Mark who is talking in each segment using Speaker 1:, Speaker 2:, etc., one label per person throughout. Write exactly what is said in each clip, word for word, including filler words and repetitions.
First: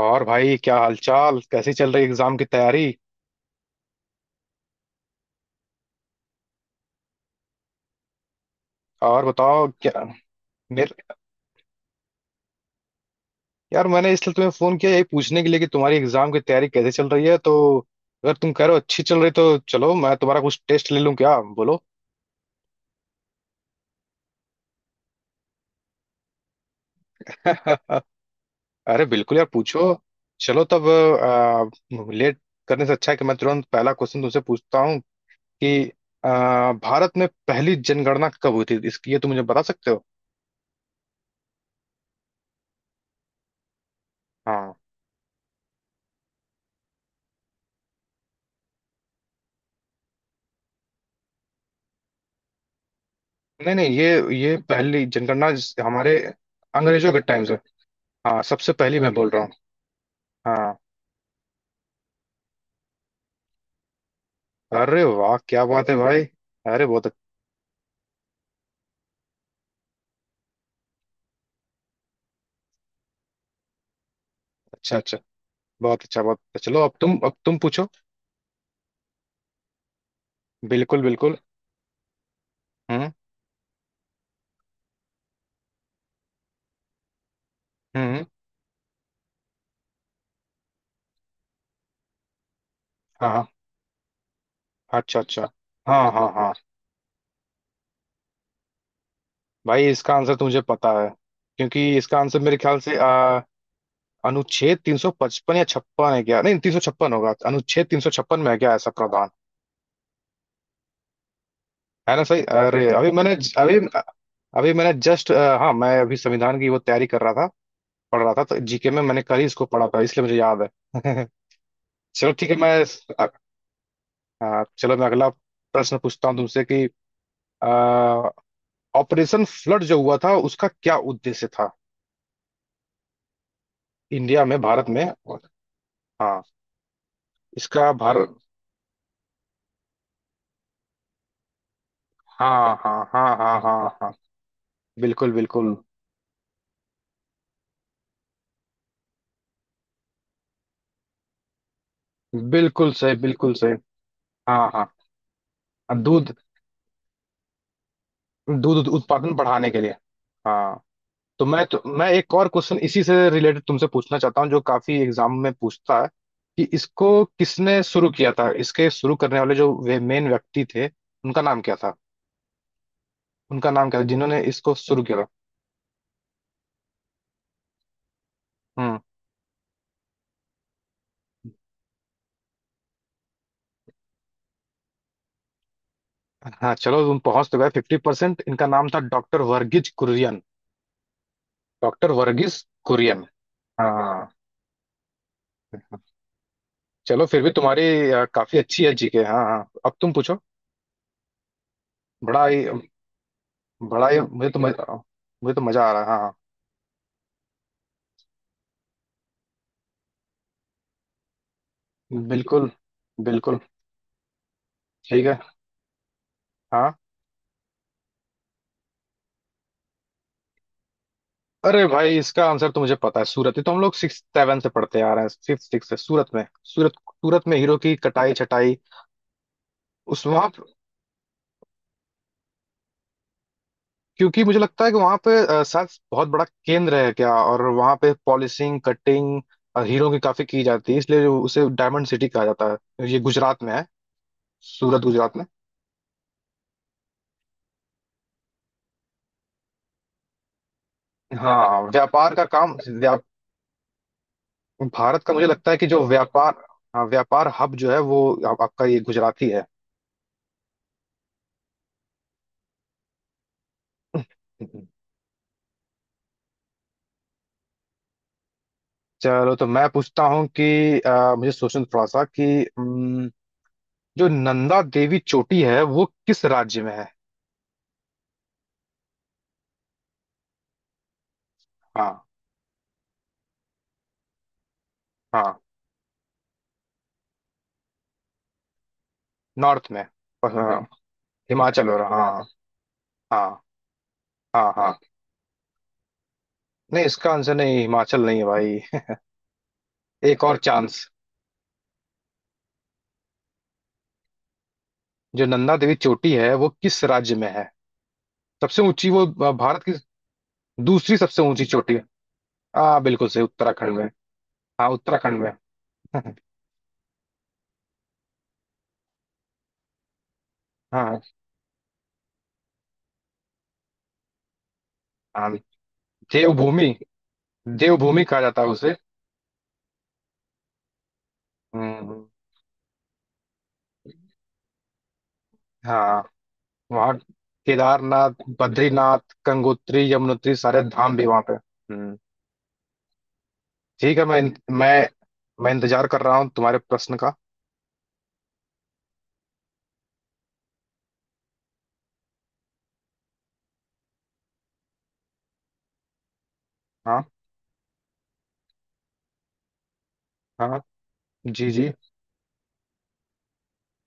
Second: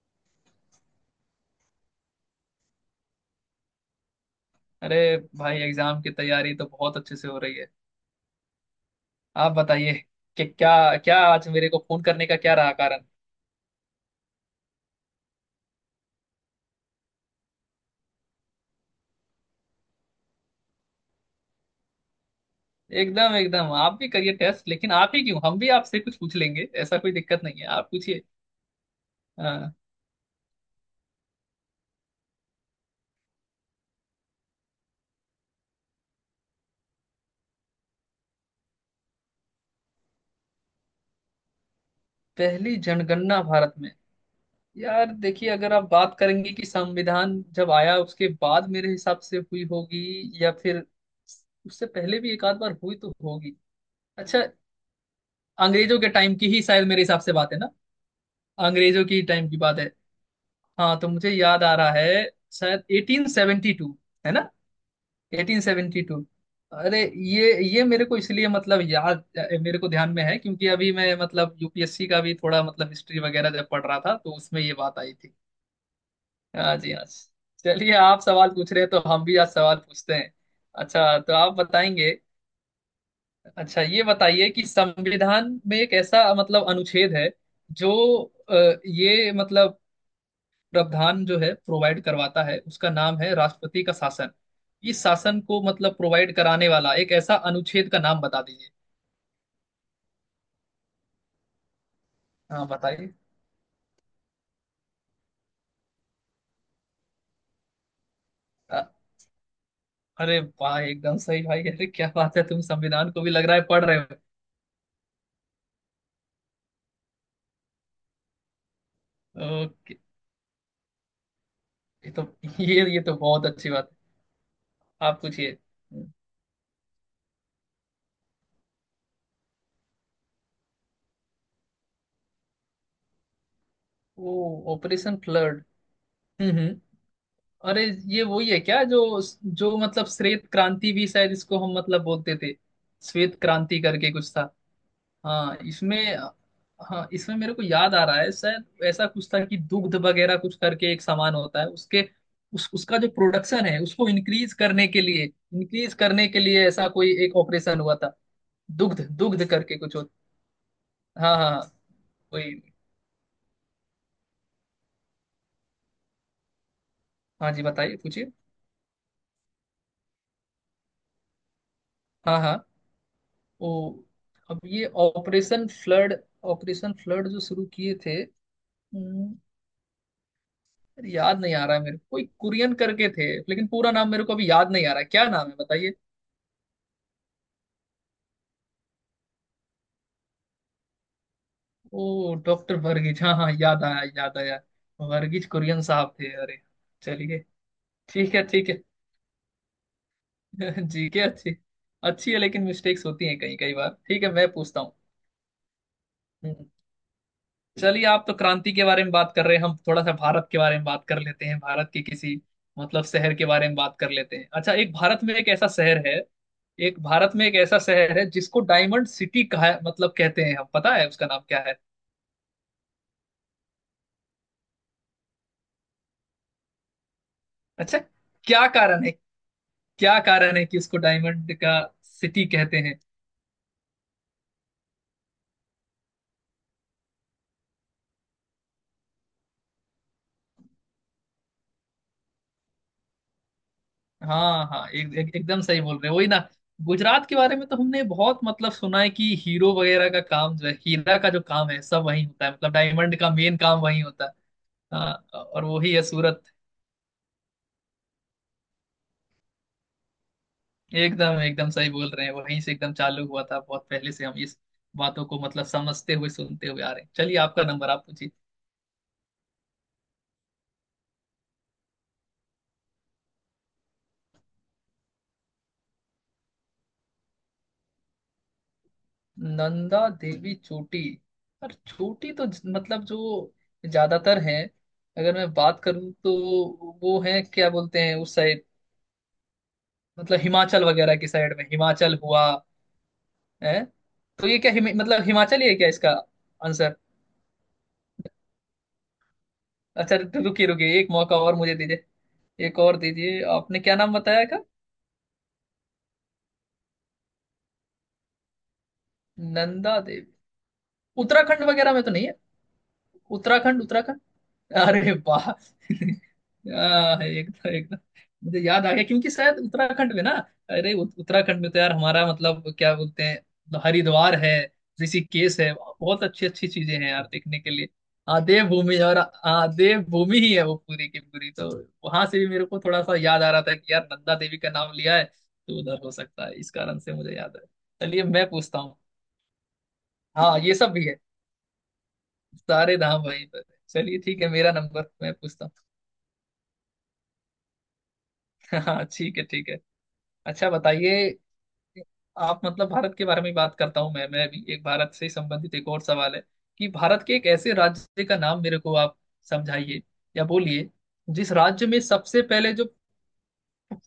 Speaker 1: और भाई क्या हालचाल, कैसी चल रही एग्जाम की तैयारी।
Speaker 2: अरे भाई एग्जाम की तैयारी तो बहुत अच्छे से हो रही है।
Speaker 1: और
Speaker 2: आप
Speaker 1: बताओ
Speaker 2: बताइए
Speaker 1: क्या।
Speaker 2: कि क्या
Speaker 1: मेरे।
Speaker 2: क्या आज मेरे को फोन करने का क्या रहा कारण।
Speaker 1: यार मैंने इसलिए तुम्हें फोन किया, यही पूछने के लिए कि तुम्हारी एग्जाम की तैयारी कैसे चल रही है, तो अगर तुम कह रहे हो अच्छी चल रही तो चलो मैं तुम्हारा कुछ टेस्ट ले लूं, क्या बोलो।
Speaker 2: एकदम एकदम, आप भी करिए टेस्ट। लेकिन आप ही क्यों, हम भी आपसे कुछ पूछ लेंगे। ऐसा कोई दिक्कत नहीं है, आप पूछिए।
Speaker 1: अरे बिल्कुल यार
Speaker 2: हाँ।
Speaker 1: पूछो। चलो तब, आ, लेट करने से अच्छा है कि मैं तुरंत पहला क्वेश्चन तुमसे पूछता हूँ कि आ, भारत में पहली जनगणना कब हुई थी, इसकी ये तुम मुझे बता सकते हो।
Speaker 2: पहली जनगणना भारत में।
Speaker 1: हाँ।
Speaker 2: यार देखिए, अगर आप बात करेंगे कि संविधान जब आया उसके बाद मेरे हिसाब से हुई होगी, या फिर उससे पहले भी एक आध बार हुई तो होगी।
Speaker 1: नहीं नहीं। ये
Speaker 2: अच्छा।
Speaker 1: ये पहली जनगणना जिस-
Speaker 2: अंग्रेजों के
Speaker 1: हमारे
Speaker 2: टाइम की ही शायद मेरे
Speaker 1: अंग्रेजों के
Speaker 2: हिसाब से
Speaker 1: टाइम
Speaker 2: बात
Speaker 1: से।
Speaker 2: है ना।
Speaker 1: हाँ सबसे पहली
Speaker 2: अंग्रेजों
Speaker 1: मैं
Speaker 2: की
Speaker 1: बोल रहा
Speaker 2: टाइम
Speaker 1: हूँ।
Speaker 2: की बात है।
Speaker 1: हाँ।
Speaker 2: हाँ, तो मुझे याद आ रहा है, शायद अठारह सौ बहत्तर। है ना?
Speaker 1: अरे वाह क्या बात है भाई।
Speaker 2: अठारह सौ बहत्तर।
Speaker 1: अरे
Speaker 2: अरे
Speaker 1: बहुत।
Speaker 2: ये ये मेरे को इसलिए मतलब याद, मेरे को ध्यान में है क्योंकि अभी मैं मतलब यूपीएससी का भी थोड़ा मतलब हिस्ट्री वगैरह जब पढ़ रहा था तो उसमें ये
Speaker 1: अच्छा
Speaker 2: बात आई
Speaker 1: अच्छा,
Speaker 2: थी।
Speaker 1: बहुत अच्छा बहुत अच्छा।
Speaker 2: हाँ
Speaker 1: चलो अब
Speaker 2: जी, हाँ
Speaker 1: तुम
Speaker 2: जी।
Speaker 1: अब तुम पूछो।
Speaker 2: चलिए आप सवाल पूछ रहे हैं तो हम भी आज सवाल पूछते हैं।
Speaker 1: बिल्कुल
Speaker 2: अच्छा तो
Speaker 1: बिल्कुल।
Speaker 2: आप बताएंगे।
Speaker 1: हम्म।
Speaker 2: अच्छा ये बताइए कि संविधान में एक ऐसा मतलब अनुच्छेद है जो
Speaker 1: हम्म।
Speaker 2: अ, ये मतलब प्रावधान जो है प्रोवाइड करवाता है, उसका नाम
Speaker 1: हाँ
Speaker 2: है
Speaker 1: हाँ।
Speaker 2: राष्ट्रपति का शासन। इस
Speaker 1: अच्छा
Speaker 2: शासन
Speaker 1: अच्छा।
Speaker 2: को मतलब
Speaker 1: हाँ हाँ
Speaker 2: प्रोवाइड
Speaker 1: हाँ।
Speaker 2: कराने वाला एक ऐसा अनुच्छेद का नाम बता दीजिए।
Speaker 1: भाई इसका आंसर तो मुझे पता है, क्योंकि इसका आंसर मेरे
Speaker 2: हाँ
Speaker 1: ख्याल से
Speaker 2: बताइए।
Speaker 1: आ, अनुच्छेद तीन सौ पचपन या छप्पन है, क्या नहीं, तीन सौ छप्पन होगा। अनुच्छेद तीन सौ छप्पन में है क्या
Speaker 2: अ-
Speaker 1: ऐसा प्रावधान।
Speaker 2: अरे वाह, एकदम सही भाई। अरे क्या
Speaker 1: है ना
Speaker 2: बात
Speaker 1: सही।
Speaker 2: है, तुम
Speaker 1: अरे अभी
Speaker 2: संविधान को
Speaker 1: मैंने
Speaker 2: भी लग रहा है
Speaker 1: अभी
Speaker 2: पढ़ रहे
Speaker 1: अभी मैंने जस्ट, हाँ मैं अभी संविधान की वो तैयारी कर रहा था, पढ़ रहा था तो जीके में मैंने कल ही
Speaker 2: हो।
Speaker 1: इसको पढ़ा
Speaker 2: ओके।
Speaker 1: था, इसलिए मुझे याद है।
Speaker 2: ये तो
Speaker 1: चलो ठीक है। मैं
Speaker 2: ये ये तो
Speaker 1: अ-
Speaker 2: बहुत अच्छी बात
Speaker 1: हाँ, चलो मैं
Speaker 2: है, आप
Speaker 1: अगला
Speaker 2: पूछिए।
Speaker 1: प्रश्न पूछता हूँ तुमसे कि ऑपरेशन फ्लड जो हुआ था उसका क्या उद्देश्य था, इंडिया में,
Speaker 2: ओ।
Speaker 1: भारत में।
Speaker 2: Operation flood.
Speaker 1: हाँ
Speaker 2: हम्म हम्म। अरे
Speaker 1: इसका
Speaker 2: ये
Speaker 1: भारत।
Speaker 2: वही है क्या जो जो मतलब श्वेत क्रांति भी शायद इसको हम मतलब बोलते थे।
Speaker 1: हाँ हाँ
Speaker 2: श्वेत
Speaker 1: हाँ हाँ
Speaker 2: क्रांति
Speaker 1: हाँ
Speaker 2: करके
Speaker 1: हाँ।
Speaker 2: कुछ था।
Speaker 1: बिल्कुल
Speaker 2: हाँ
Speaker 1: बिल्कुल।
Speaker 2: इसमें हाँ इसमें मेरे को याद आ रहा है, शायद ऐसा कुछ था कि दुग्ध वगैरह कुछ करके एक सामान होता है उसके, उस
Speaker 1: बिल्कुल
Speaker 2: उसका जो
Speaker 1: सही बिल्कुल
Speaker 2: प्रोडक्शन है,
Speaker 1: सही।
Speaker 2: उसको इंक्रीज
Speaker 1: हाँ
Speaker 2: करने
Speaker 1: हाँ।
Speaker 2: के लिए इंक्रीज करने
Speaker 1: दूध।
Speaker 2: के लिए ऐसा कोई एक ऑपरेशन हुआ था।
Speaker 1: दूध
Speaker 2: दुग्ध
Speaker 1: उत्पादन
Speaker 2: दुग्ध
Speaker 1: बढ़ाने
Speaker 2: करके
Speaker 1: के लिए।
Speaker 2: कुछ होता।
Speaker 1: हाँ।
Speaker 2: हाँ
Speaker 1: तो
Speaker 2: हाँ
Speaker 1: मैं
Speaker 2: हाँ,
Speaker 1: तो मैं एक और
Speaker 2: कोई।
Speaker 1: क्वेश्चन इसी से रिलेटेड तुमसे पूछना चाहता हूँ जो काफी एग्जाम में पूछता है, कि इसको
Speaker 2: हाँ जी,
Speaker 1: किसने
Speaker 2: बताइए
Speaker 1: शुरू
Speaker 2: पूछिए।
Speaker 1: किया था, इसके शुरू करने वाले जो वे मेन व्यक्ति थे उनका नाम क्या था।
Speaker 2: हाँ हाँ। वो
Speaker 1: उनका नाम क्या था जिन्होंने
Speaker 2: अब
Speaker 1: इसको
Speaker 2: ये
Speaker 1: शुरू किया था।
Speaker 2: ऑपरेशन फ्लड ऑपरेशन फ्लड जो शुरू किए थे।
Speaker 1: हम्म।
Speaker 2: हम्म, याद नहीं आ रहा है मेरे को, कोई कुरियन करके थे लेकिन पूरा नाम मेरे को अभी याद नहीं आ रहा है। क्या नाम है बताइए।
Speaker 1: हाँ चलो तुम पहुंच तो गए फिफ्टी परसेंट। इनका नाम था डॉक्टर वर्गीज कुरियन। डॉक्टर
Speaker 2: ओ,
Speaker 1: वर्गीज
Speaker 2: डॉक्टर वर्गीज।
Speaker 1: कुरियन।
Speaker 2: हाँ हाँ, याद आया
Speaker 1: हाँ।
Speaker 2: याद आया। वर्गीज कुरियन साहब थे। अरे
Speaker 1: चलो फिर
Speaker 2: चलिए,
Speaker 1: भी तुम्हारी अ,
Speaker 2: ठीक है
Speaker 1: काफी
Speaker 2: ठीक है।
Speaker 1: अच्छी है जीके। हाँ हाँ अब तुम पूछो।
Speaker 2: जीके अच्छी अच्छी है,
Speaker 1: बड़ा
Speaker 2: लेकिन
Speaker 1: ही
Speaker 2: मिस्टेक्स होती हैं कई कई बार।
Speaker 1: बड़ा ही,
Speaker 2: ठीक है, मैं
Speaker 1: मुझे तो
Speaker 2: पूछता हूँ।
Speaker 1: मजा मुझे तो मजा आ रहा है हाँ।
Speaker 2: हम्म, चलिए आप तो क्रांति के बारे में बात कर रहे हैं, हम थोड़ा सा भारत के बारे में बात कर लेते हैं। भारत के
Speaker 1: हाँ
Speaker 2: किसी
Speaker 1: बिल्कुल
Speaker 2: मतलब शहर के
Speaker 1: बिल्कुल
Speaker 2: बारे में बात कर लेते हैं। अच्छा एक भारत
Speaker 1: ठीक
Speaker 2: में
Speaker 1: है
Speaker 2: एक ऐसा शहर है
Speaker 1: हाँ।
Speaker 2: एक भारत में एक ऐसा शहर है जिसको डायमंड सिटी कहा मतलब कहते हैं। हम पता है उसका नाम क्या है?
Speaker 1: अरे भाई इसका आंसर तो मुझे पता है, सूरत। ये तो हम लोग सिक्स सेवन से पढ़ते आ रहे हैं, फिफ्थ सिक्स से, सूरत में। सूरत। सूरत में हीरो की
Speaker 2: अच्छा
Speaker 1: कटाई
Speaker 2: क्या
Speaker 1: छटाई।
Speaker 2: कारण है क्या
Speaker 1: उस वहां,
Speaker 2: कारण है कि उसको डायमंड का सिटी कहते हैं?
Speaker 1: क्योंकि मुझे लगता है कि वहां पे अ, शायद बहुत बड़ा केंद्र है क्या, और वहां पे पॉलिशिंग कटिंग हीरो की काफी की जाती है, इसलिए उसे डायमंड सिटी कहा जाता है। ये गुजरात में है।
Speaker 2: हाँ हाँ,
Speaker 1: सूरत
Speaker 2: एक, एक,
Speaker 1: गुजरात में।
Speaker 2: एकदम सही बोल रहे हो वही ना। गुजरात के बारे में तो हमने बहुत मतलब सुना है कि हीरो वगैरह का काम जो है, हीरा का जो काम
Speaker 1: हाँ
Speaker 2: है, सब वही
Speaker 1: व्यापार का
Speaker 2: होता है। मतलब
Speaker 1: काम, व्या,
Speaker 2: डायमंड का मेन काम वही होता है। हाँ,
Speaker 1: भारत का मुझे
Speaker 2: और
Speaker 1: लगता है कि
Speaker 2: वही
Speaker 1: जो
Speaker 2: है सूरत।
Speaker 1: व्यापार। हाँ व्यापार हब जो है वो। आप, आपका ये गुजराती
Speaker 2: एकदम एकदम सही बोल रहे हैं, वहीं से एकदम चालू हुआ था। बहुत पहले से हम इस
Speaker 1: है।
Speaker 2: बातों को मतलब समझते हुए सुनते हुए आ रहे हैं। चलिए आपका नंबर, आप पूछिए।
Speaker 1: चलो तो मैं पूछता हूँ कि अ, मुझे सोचने दो थोड़ा सा कि हम्म, जो नंदा देवी चोटी है वो किस राज्य में है।
Speaker 2: नंदा देवी चोटी। और
Speaker 1: हाँ
Speaker 2: चोटी तो ज- मतलब जो ज्यादातर हैं। अगर मैं
Speaker 1: हाँ
Speaker 2: बात करूं तो वो है क्या बोलते हैं उस साइड,
Speaker 1: नॉर्थ में।
Speaker 2: मतलब
Speaker 1: हाँ,
Speaker 2: हिमाचल वगैरह की साइड में,
Speaker 1: हिमाचल हो रहा
Speaker 2: हिमाचल
Speaker 1: हाँ।
Speaker 2: हुआ
Speaker 1: हाँ
Speaker 2: है। तो ये
Speaker 1: हाँ
Speaker 2: क्या हिम,
Speaker 1: हाँ।
Speaker 2: मतलब हिमाचल ही है क्या इसका आंसर?
Speaker 1: नहीं इसका आंसर नहीं, हिमाचल नहीं है भाई।
Speaker 2: अच्छा रु-
Speaker 1: एक और
Speaker 2: रुकिए रुकिए,
Speaker 1: चांस।
Speaker 2: एक मौका और मुझे दीजिए। एक और दीजिए। आपने क्या नाम बताया का?
Speaker 1: जो नंदा देवी चोटी है वो किस राज्य में है, सबसे ऊंची, वो अ, भारत की
Speaker 2: नंदा देवी।
Speaker 1: दूसरी सबसे
Speaker 2: उत्तराखंड
Speaker 1: ऊंची
Speaker 2: वगैरह
Speaker 1: चोटी
Speaker 2: में
Speaker 1: है।
Speaker 2: तो नहीं है?
Speaker 1: हाँ बिल्कुल सही,
Speaker 2: उत्तराखंड
Speaker 1: उत्तराखंड में।
Speaker 2: उत्तराखंड,
Speaker 1: हाँ
Speaker 2: अरे
Speaker 1: उत्तराखंड
Speaker 2: वाह
Speaker 1: में।
Speaker 2: आह, एकदम एकदम। मुझे याद आ गया क्योंकि शायद उत्तराखंड में ना। अरे उत-
Speaker 1: हाँ
Speaker 2: उत्तराखंड में तो यार हमारा मतलब क्या बोलते हैं, हरिद्वार है,
Speaker 1: हाँ।
Speaker 2: ऋषिकेश है। बहुत अच्छी अच्छी
Speaker 1: देवभूमि।
Speaker 2: चीजें हैं यार देखने के लिए।
Speaker 1: देवभूमि कहा
Speaker 2: हाँ
Speaker 1: जाता है उसे।
Speaker 2: देवभूमि, और हाँ देवभूमि ही है वो पूरी की पूरी तो। वहां
Speaker 1: हम्म।
Speaker 2: से भी मेरे को थोड़ा सा याद आ रहा था कि यार नंदा देवी का नाम लिया है तो उधर हो
Speaker 1: हाँ
Speaker 2: सकता है, इस कारण से
Speaker 1: वहाँ
Speaker 2: मुझे याद है। चलिए
Speaker 1: केदारनाथ,
Speaker 2: मैं पूछता हूँ।
Speaker 1: बद्रीनाथ, गंगोत्री, यमुनोत्री,
Speaker 2: हाँ ये
Speaker 1: सारे
Speaker 2: सब भी है,
Speaker 1: धाम भी वहाँ पे। हम्म।
Speaker 2: सारे धाम वहीं पर है।
Speaker 1: ठीक
Speaker 2: चलिए
Speaker 1: है मैं
Speaker 2: ठीक है, मेरा
Speaker 1: मैं
Speaker 2: नंबर मैं पूछता
Speaker 1: मैं
Speaker 2: हूँ।
Speaker 1: इंतजार कर रहा हूँ तुम्हारे प्रश्न का।
Speaker 2: हाँ ठीक है ठीक है। अच्छा बताइए। आप मतलब भारत के बारे में ही बात करता हूँ। मैं मैं भी एक भारत से संबंधित एक और सवाल है कि
Speaker 1: हाँ
Speaker 2: भारत के एक ऐसे राज्य का नाम मेरे को आप समझाइए या
Speaker 1: हाँ हाँ।
Speaker 2: बोलिए, जिस
Speaker 1: जी जी।
Speaker 2: राज्य में सबसे पहले जो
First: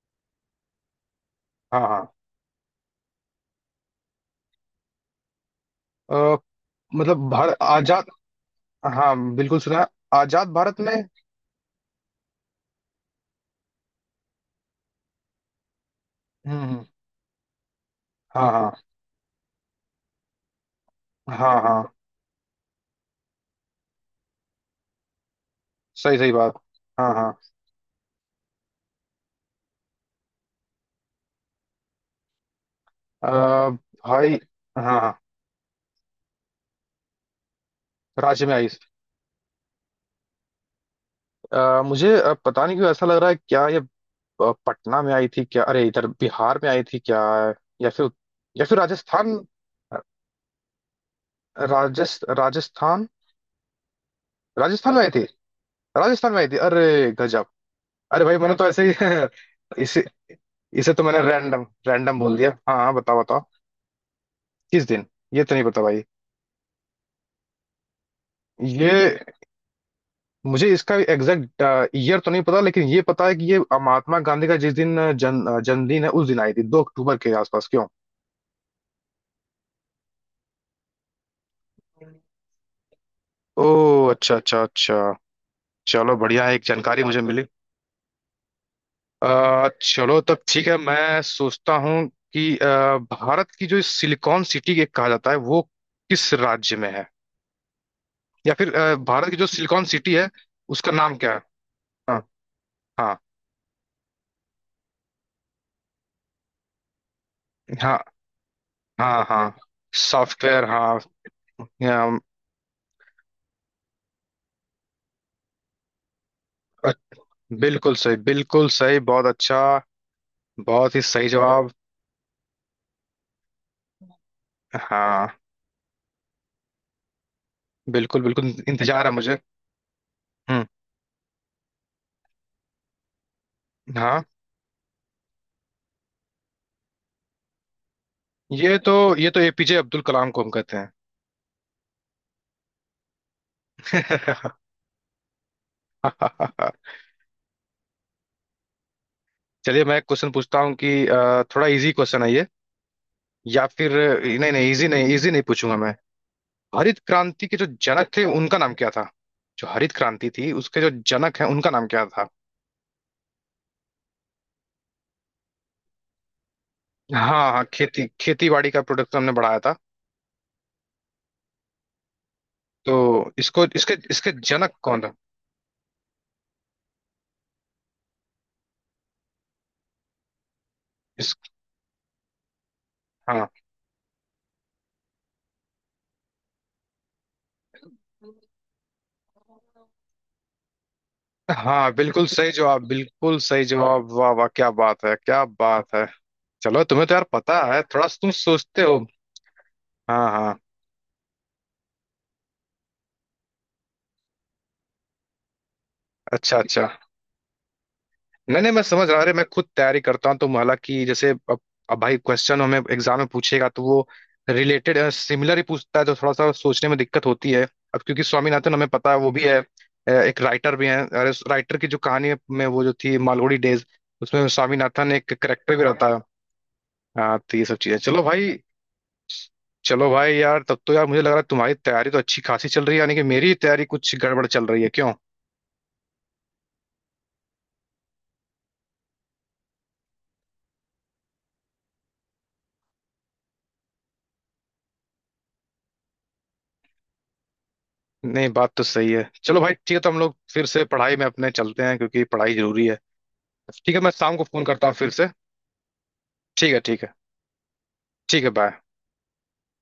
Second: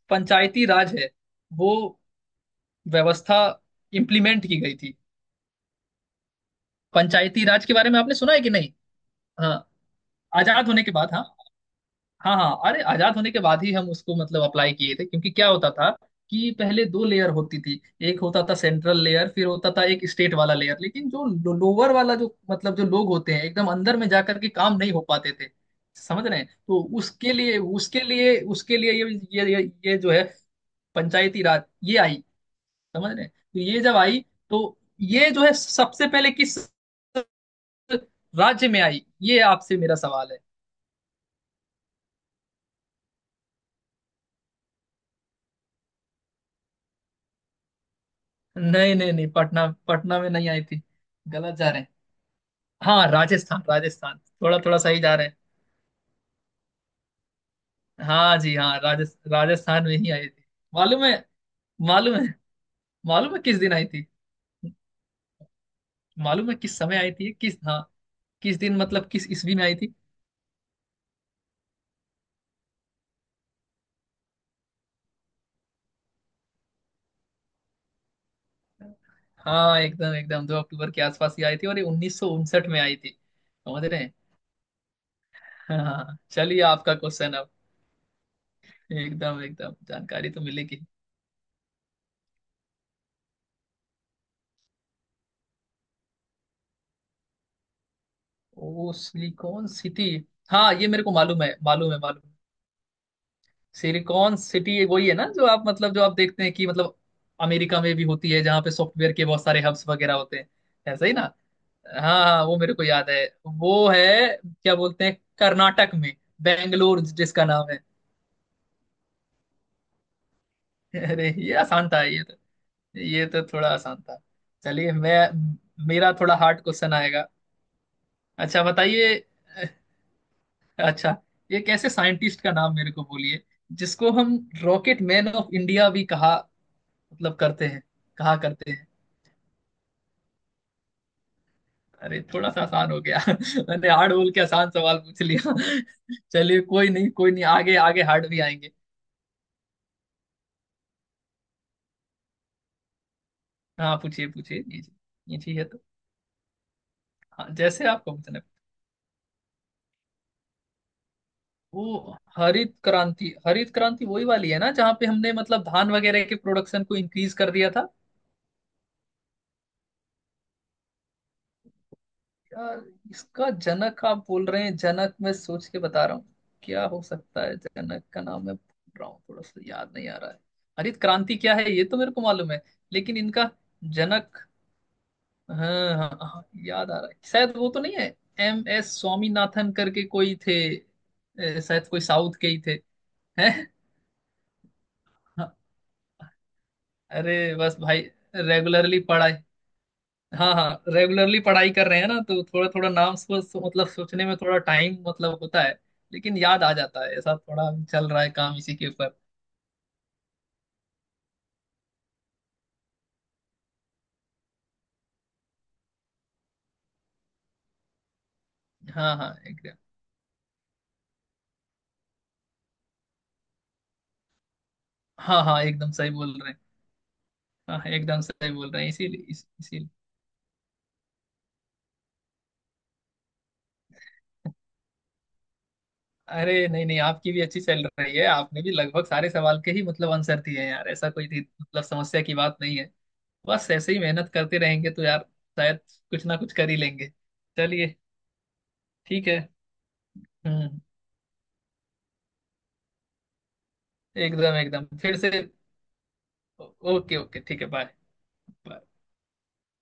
Speaker 2: पंचायती राज है वो
Speaker 1: हाँ हाँ
Speaker 2: व्यवस्था इम्प्लीमेंट की गई थी।
Speaker 1: अ, मतलब
Speaker 2: पंचायती
Speaker 1: भारत
Speaker 2: राज के बारे में
Speaker 1: आजाद।
Speaker 2: आपने सुना है कि नहीं?
Speaker 1: हाँ
Speaker 2: हाँ।
Speaker 1: बिल्कुल सुना है। आजाद
Speaker 2: आजाद
Speaker 1: भारत
Speaker 2: होने के
Speaker 1: में।
Speaker 2: बाद। हाँ हाँ हाँ, अरे आजाद होने के बाद ही हम उसको मतलब अप्लाई किए थे क्योंकि क्या होता था कि
Speaker 1: हम्म
Speaker 2: पहले
Speaker 1: हम्म।
Speaker 2: दो लेयर होती थी। एक होता
Speaker 1: हाँ
Speaker 2: था
Speaker 1: हाँ
Speaker 2: सेंट्रल लेयर, फिर होता था एक स्टेट वाला लेयर। लेकिन जो
Speaker 1: हाँ हाँ।
Speaker 2: लोअर वाला, जो मतलब जो लोग होते हैं एकदम अंदर में जाकर के काम नहीं हो पाते थे,
Speaker 1: सही
Speaker 2: समझ
Speaker 1: सही
Speaker 2: रहे हैं?
Speaker 1: बात।
Speaker 2: तो
Speaker 1: हाँ हाँ।
Speaker 2: उसके लिए उसके लिए उसके लिए ये ये ये, ये जो है पंचायती राज ये आई। समझ रहे
Speaker 1: अ,
Speaker 2: हैं? तो ये जब आई,
Speaker 1: भाई।
Speaker 2: तो
Speaker 1: हाँ हाँ
Speaker 2: ये जो है सबसे पहले किस
Speaker 1: राज्य में आई।
Speaker 2: राज्य में आई, ये आपसे मेरा सवाल है।
Speaker 1: अ, मुझे अ, पता नहीं क्यों ऐसा लग रहा है क्या ये, अ, पटना में आई थी क्या, अरे इधर बिहार में आई थी क्या, या फिर या फिर
Speaker 2: नहीं नहीं नहीं,
Speaker 1: राजस्थान।
Speaker 2: पटना पटना में नहीं आई थी, गलत जा रहे हैं।
Speaker 1: राजस्थ राजस्थान।
Speaker 2: हाँ राजस्थान राजस्थान, थोड़ा थोड़ा
Speaker 1: राजस्थान
Speaker 2: सही
Speaker 1: में आई
Speaker 2: जा
Speaker 1: थी।
Speaker 2: रहे हैं।
Speaker 1: राजस्थान में आई थी अरे गजब। अरे भाई
Speaker 2: हाँ जी,
Speaker 1: मैंने तो
Speaker 2: हाँ
Speaker 1: ऐसे
Speaker 2: राजस,
Speaker 1: ही
Speaker 2: राजस्थान में
Speaker 1: इसे।
Speaker 2: ही आई थी।
Speaker 1: इसे तो
Speaker 2: मालूम है,
Speaker 1: मैंने रैंडम
Speaker 2: मालूम
Speaker 1: रैंडम
Speaker 2: है,
Speaker 1: बोल दिया। हाँ हाँ बताओ
Speaker 2: मालूम
Speaker 1: बताओ।
Speaker 2: है किस दिन आई थी।
Speaker 1: किस दिन, ये तो नहीं पता भाई।
Speaker 2: मालूम है किस समय आई थी, किस, हाँ, किस दिन
Speaker 1: ये,
Speaker 2: मतलब किस ईस्वी में आई थी?
Speaker 1: मुझे इसका एग्जैक्ट ईयर तो नहीं पता, लेकिन ये पता है कि ये महात्मा गांधी का जिस दिन अ, जन अ, जन्मदिन है उस दिन आई थी, दो अक्टूबर के आसपास, क्यों।
Speaker 2: हाँ एकदम एकदम, दो अक्टूबर के आसपास ही आई थी और ये उन्नीस सौ उनसठ में आई थी,
Speaker 1: ओ
Speaker 2: समझ रहे हैं।
Speaker 1: अच्छा अच्छा अच्छा। चलो
Speaker 2: हाँ
Speaker 1: बढ़िया है,
Speaker 2: चलिए
Speaker 1: एक
Speaker 2: आपका
Speaker 1: जानकारी मुझे
Speaker 2: क्वेश्चन
Speaker 1: मिली।
Speaker 2: अब। एकदम
Speaker 1: अ,
Speaker 2: एकदम,
Speaker 1: चलो
Speaker 2: जानकारी
Speaker 1: तब
Speaker 2: तो
Speaker 1: ठीक है,
Speaker 2: मिलेगी।
Speaker 1: मैं सोचता हूँ कि अ, भारत की जो सिलिकॉन सिटी के कहा जाता है वो किस राज्य में है, या फिर
Speaker 2: ओ
Speaker 1: अ, भारत की जो
Speaker 2: सिलिकॉन
Speaker 1: सिलिकॉन
Speaker 2: सिटी,
Speaker 1: सिटी है
Speaker 2: हाँ ये
Speaker 1: उसका
Speaker 2: मेरे को
Speaker 1: नाम क्या है।
Speaker 2: मालूम है मालूम है
Speaker 1: हाँ
Speaker 2: मालूम है।
Speaker 1: हाँ
Speaker 2: सिलिकॉन सिटी वही है ना जो आप मतलब जो आप देखते हैं कि मतलब अमेरिका में
Speaker 1: हाँ
Speaker 2: भी होती है, जहाँ पे सॉफ्टवेयर
Speaker 1: हाँ
Speaker 2: के बहुत
Speaker 1: हाँ।
Speaker 2: सारे हब्स वगैरह होते हैं,
Speaker 1: सॉफ्टवेयर हाँ।
Speaker 2: ऐसा ही ना?
Speaker 1: हाँ,
Speaker 2: हाँ हाँ वो मेरे को याद है। वो है क्या बोलते हैं, कर्नाटक में
Speaker 1: अ-
Speaker 2: बेंगलोर जिसका नाम है।
Speaker 1: बिल्कुल सही बिल्कुल सही बहुत अच्छा। बहुत ही सही
Speaker 2: अरे ये
Speaker 1: जवाब।
Speaker 2: आसान था, ये तो ये तो थोड़ा आसान था। चलिए मैं
Speaker 1: हाँ
Speaker 2: मेरा थोड़ा हार्ड क्वेश्चन आएगा।
Speaker 1: बिल्कुल बिल्कुल
Speaker 2: अच्छा
Speaker 1: इंतजार है
Speaker 2: बताइए।
Speaker 1: मुझे। हम्म।
Speaker 2: अच्छा ये कैसे साइंटिस्ट का नाम मेरे को बोलिए जिसको
Speaker 1: हाँ
Speaker 2: हम रॉकेट मैन ऑफ इंडिया भी कहा मतलब करते हैं, कहा करते
Speaker 1: ये
Speaker 2: हैं।
Speaker 1: तो ये तो एपीजे अब्दुल कलाम को हम कहते
Speaker 2: अरे थोड़ा सा आसान हो गया। मैंने हार्ड बोल के
Speaker 1: हैं।
Speaker 2: आसान सवाल पूछ लिया। चलिए कोई नहीं कोई नहीं, आगे आगे हार्ड भी आएंगे।
Speaker 1: चलिए मैं एक क्वेश्चन पूछता हूँ कि अ, थोड़ा इजी क्वेश्चन है ये, या फिर
Speaker 2: हाँ पूछिए
Speaker 1: नहीं
Speaker 2: पूछिए
Speaker 1: नहीं,
Speaker 2: जी
Speaker 1: इजी
Speaker 2: जी,
Speaker 1: नहीं, इजी
Speaker 2: ये
Speaker 1: नहीं
Speaker 2: चाहिए
Speaker 1: पूछूंगा
Speaker 2: तो।
Speaker 1: मैं। हरित क्रांति
Speaker 2: हाँ
Speaker 1: के जो
Speaker 2: जैसे
Speaker 1: जनक
Speaker 2: आपको
Speaker 1: थे
Speaker 2: पूछना है।
Speaker 1: उनका नाम क्या था। जो हरित क्रांति थी उसके जो जनक हैं उनका नाम क्या
Speaker 2: वो
Speaker 1: था।
Speaker 2: हरित क्रांति हरित क्रांति वही वाली है ना जहाँ पे हमने मतलब धान वगैरह के प्रोडक्शन को
Speaker 1: हाँ
Speaker 2: इंक्रीज कर
Speaker 1: हाँ
Speaker 2: दिया था।
Speaker 1: खेती खेती बाड़ी का प्रोडक्शन हमने बढ़ाया था।
Speaker 2: यार
Speaker 1: तो
Speaker 2: इसका
Speaker 1: इसको इसके
Speaker 2: जनक आप
Speaker 1: इसके
Speaker 2: बोल रहे हैं,
Speaker 1: जनक कौन
Speaker 2: जनक
Speaker 1: था।
Speaker 2: मैं सोच के बता रहा हूँ क्या हो सकता है। जनक का नाम मैं भूल रहा हूँ, थोड़ा सा याद नहीं आ रहा है। हरित
Speaker 1: इस।
Speaker 2: क्रांति क्या है ये तो मेरे को मालूम है, लेकिन
Speaker 1: हाँ
Speaker 2: इनका जनक, हाँ हाँ हाँ, याद आ रहा है, शायद वो तो नहीं है। एम एस स्वामीनाथन करके कोई थे, ए, शायद
Speaker 1: हाँ
Speaker 2: कोई
Speaker 1: बिल्कुल
Speaker 2: साउथ के
Speaker 1: सही
Speaker 2: ही थे।
Speaker 1: जवाब बिल्कुल सही
Speaker 2: हैं।
Speaker 1: जवाब, वाह वाह क्या बात है क्या
Speaker 2: हाँ,
Speaker 1: बात है। चलो तुम्हें तो यार
Speaker 2: अरे
Speaker 1: पता
Speaker 2: बस
Speaker 1: है,
Speaker 2: भाई
Speaker 1: थोड़ा तुम सोचते हो।
Speaker 2: रेगुलरली पढ़ाई
Speaker 1: हाँ
Speaker 2: हाँ
Speaker 1: हाँ।
Speaker 2: हाँ रेगुलरली पढ़ाई कर रहे हैं ना, तो थोड़ा थोड़ा नाम सोच मतलब सोचने में थोड़ा टाइम मतलब होता है, लेकिन
Speaker 1: अच्छा
Speaker 2: याद आ
Speaker 1: अच्छा।
Speaker 2: जाता है। ऐसा थोड़ा चल रहा है काम
Speaker 1: नहीं नहीं
Speaker 2: इसी
Speaker 1: मैं
Speaker 2: के
Speaker 1: समझ रहा
Speaker 2: ऊपर।
Speaker 1: हूँ, अरे मैं खुद तैयारी करता हूँ तो, हालांकि जैसे अब, अब भाई क्वेश्चन हमें एग्जाम में पूछेगा तो वो रिलेटेड सिमिलर ही पूछता है, तो थोड़ा सा सोचने में दिक्कत होती है। अब क्योंकि स्वामीनाथन हमें पता
Speaker 2: हाँ
Speaker 1: है वो
Speaker 2: हाँ
Speaker 1: भी है।
Speaker 2: एकदम।
Speaker 1: अ, एक राइटर भी है, अरे राइटर की जो कहानी है, में वो जो थी मालगुडी डेज, उसमें स्वामीनाथन एक
Speaker 2: हाँ हाँ
Speaker 1: करेक्टर भी
Speaker 2: एकदम
Speaker 1: रहता
Speaker 2: सही
Speaker 1: है।
Speaker 2: बोल रहे हैं।
Speaker 1: हाँ तो ये सब
Speaker 2: हाँ
Speaker 1: चीजें,
Speaker 2: एकदम
Speaker 1: चलो भाई।
Speaker 2: सही बोल रहे हैं, इसीलिए इस, इसीलिए।
Speaker 1: चलो भाई यार, तब तो यार मुझे लग रहा है तुम्हारी तैयारी तो अच्छी खासी चल रही है, यानी कि मेरी तैयारी कुछ गड़बड़ चल रही है क्यों।
Speaker 2: अरे नहीं नहीं, आपकी भी अच्छी चल रही है। आपने भी लगभग सारे सवाल के ही मतलब आंसर दिए हैं यार, ऐसा कोई थी- मतलब समस्या की बात नहीं है। बस ऐसे ही मेहनत करते रहेंगे तो यार शायद कुछ ना कुछ कर ही लेंगे। चलिए
Speaker 1: नहीं बात तो सही है,
Speaker 2: ठीक है।
Speaker 1: चलो भाई ठीक है, तो हम लोग फिर
Speaker 2: हम्म।
Speaker 1: से पढ़ाई में अपने चलते हैं, क्योंकि पढ़ाई जरूरी है। ठीक है मैं शाम को
Speaker 2: एकदम
Speaker 1: फोन
Speaker 2: एकदम,
Speaker 1: करता हूँ फिर
Speaker 2: फिर
Speaker 1: से।
Speaker 2: से। ओ-
Speaker 1: ठीक है ठीक है।
Speaker 2: ओके ओके, ठीक है बाय।
Speaker 1: ठीक है बाय।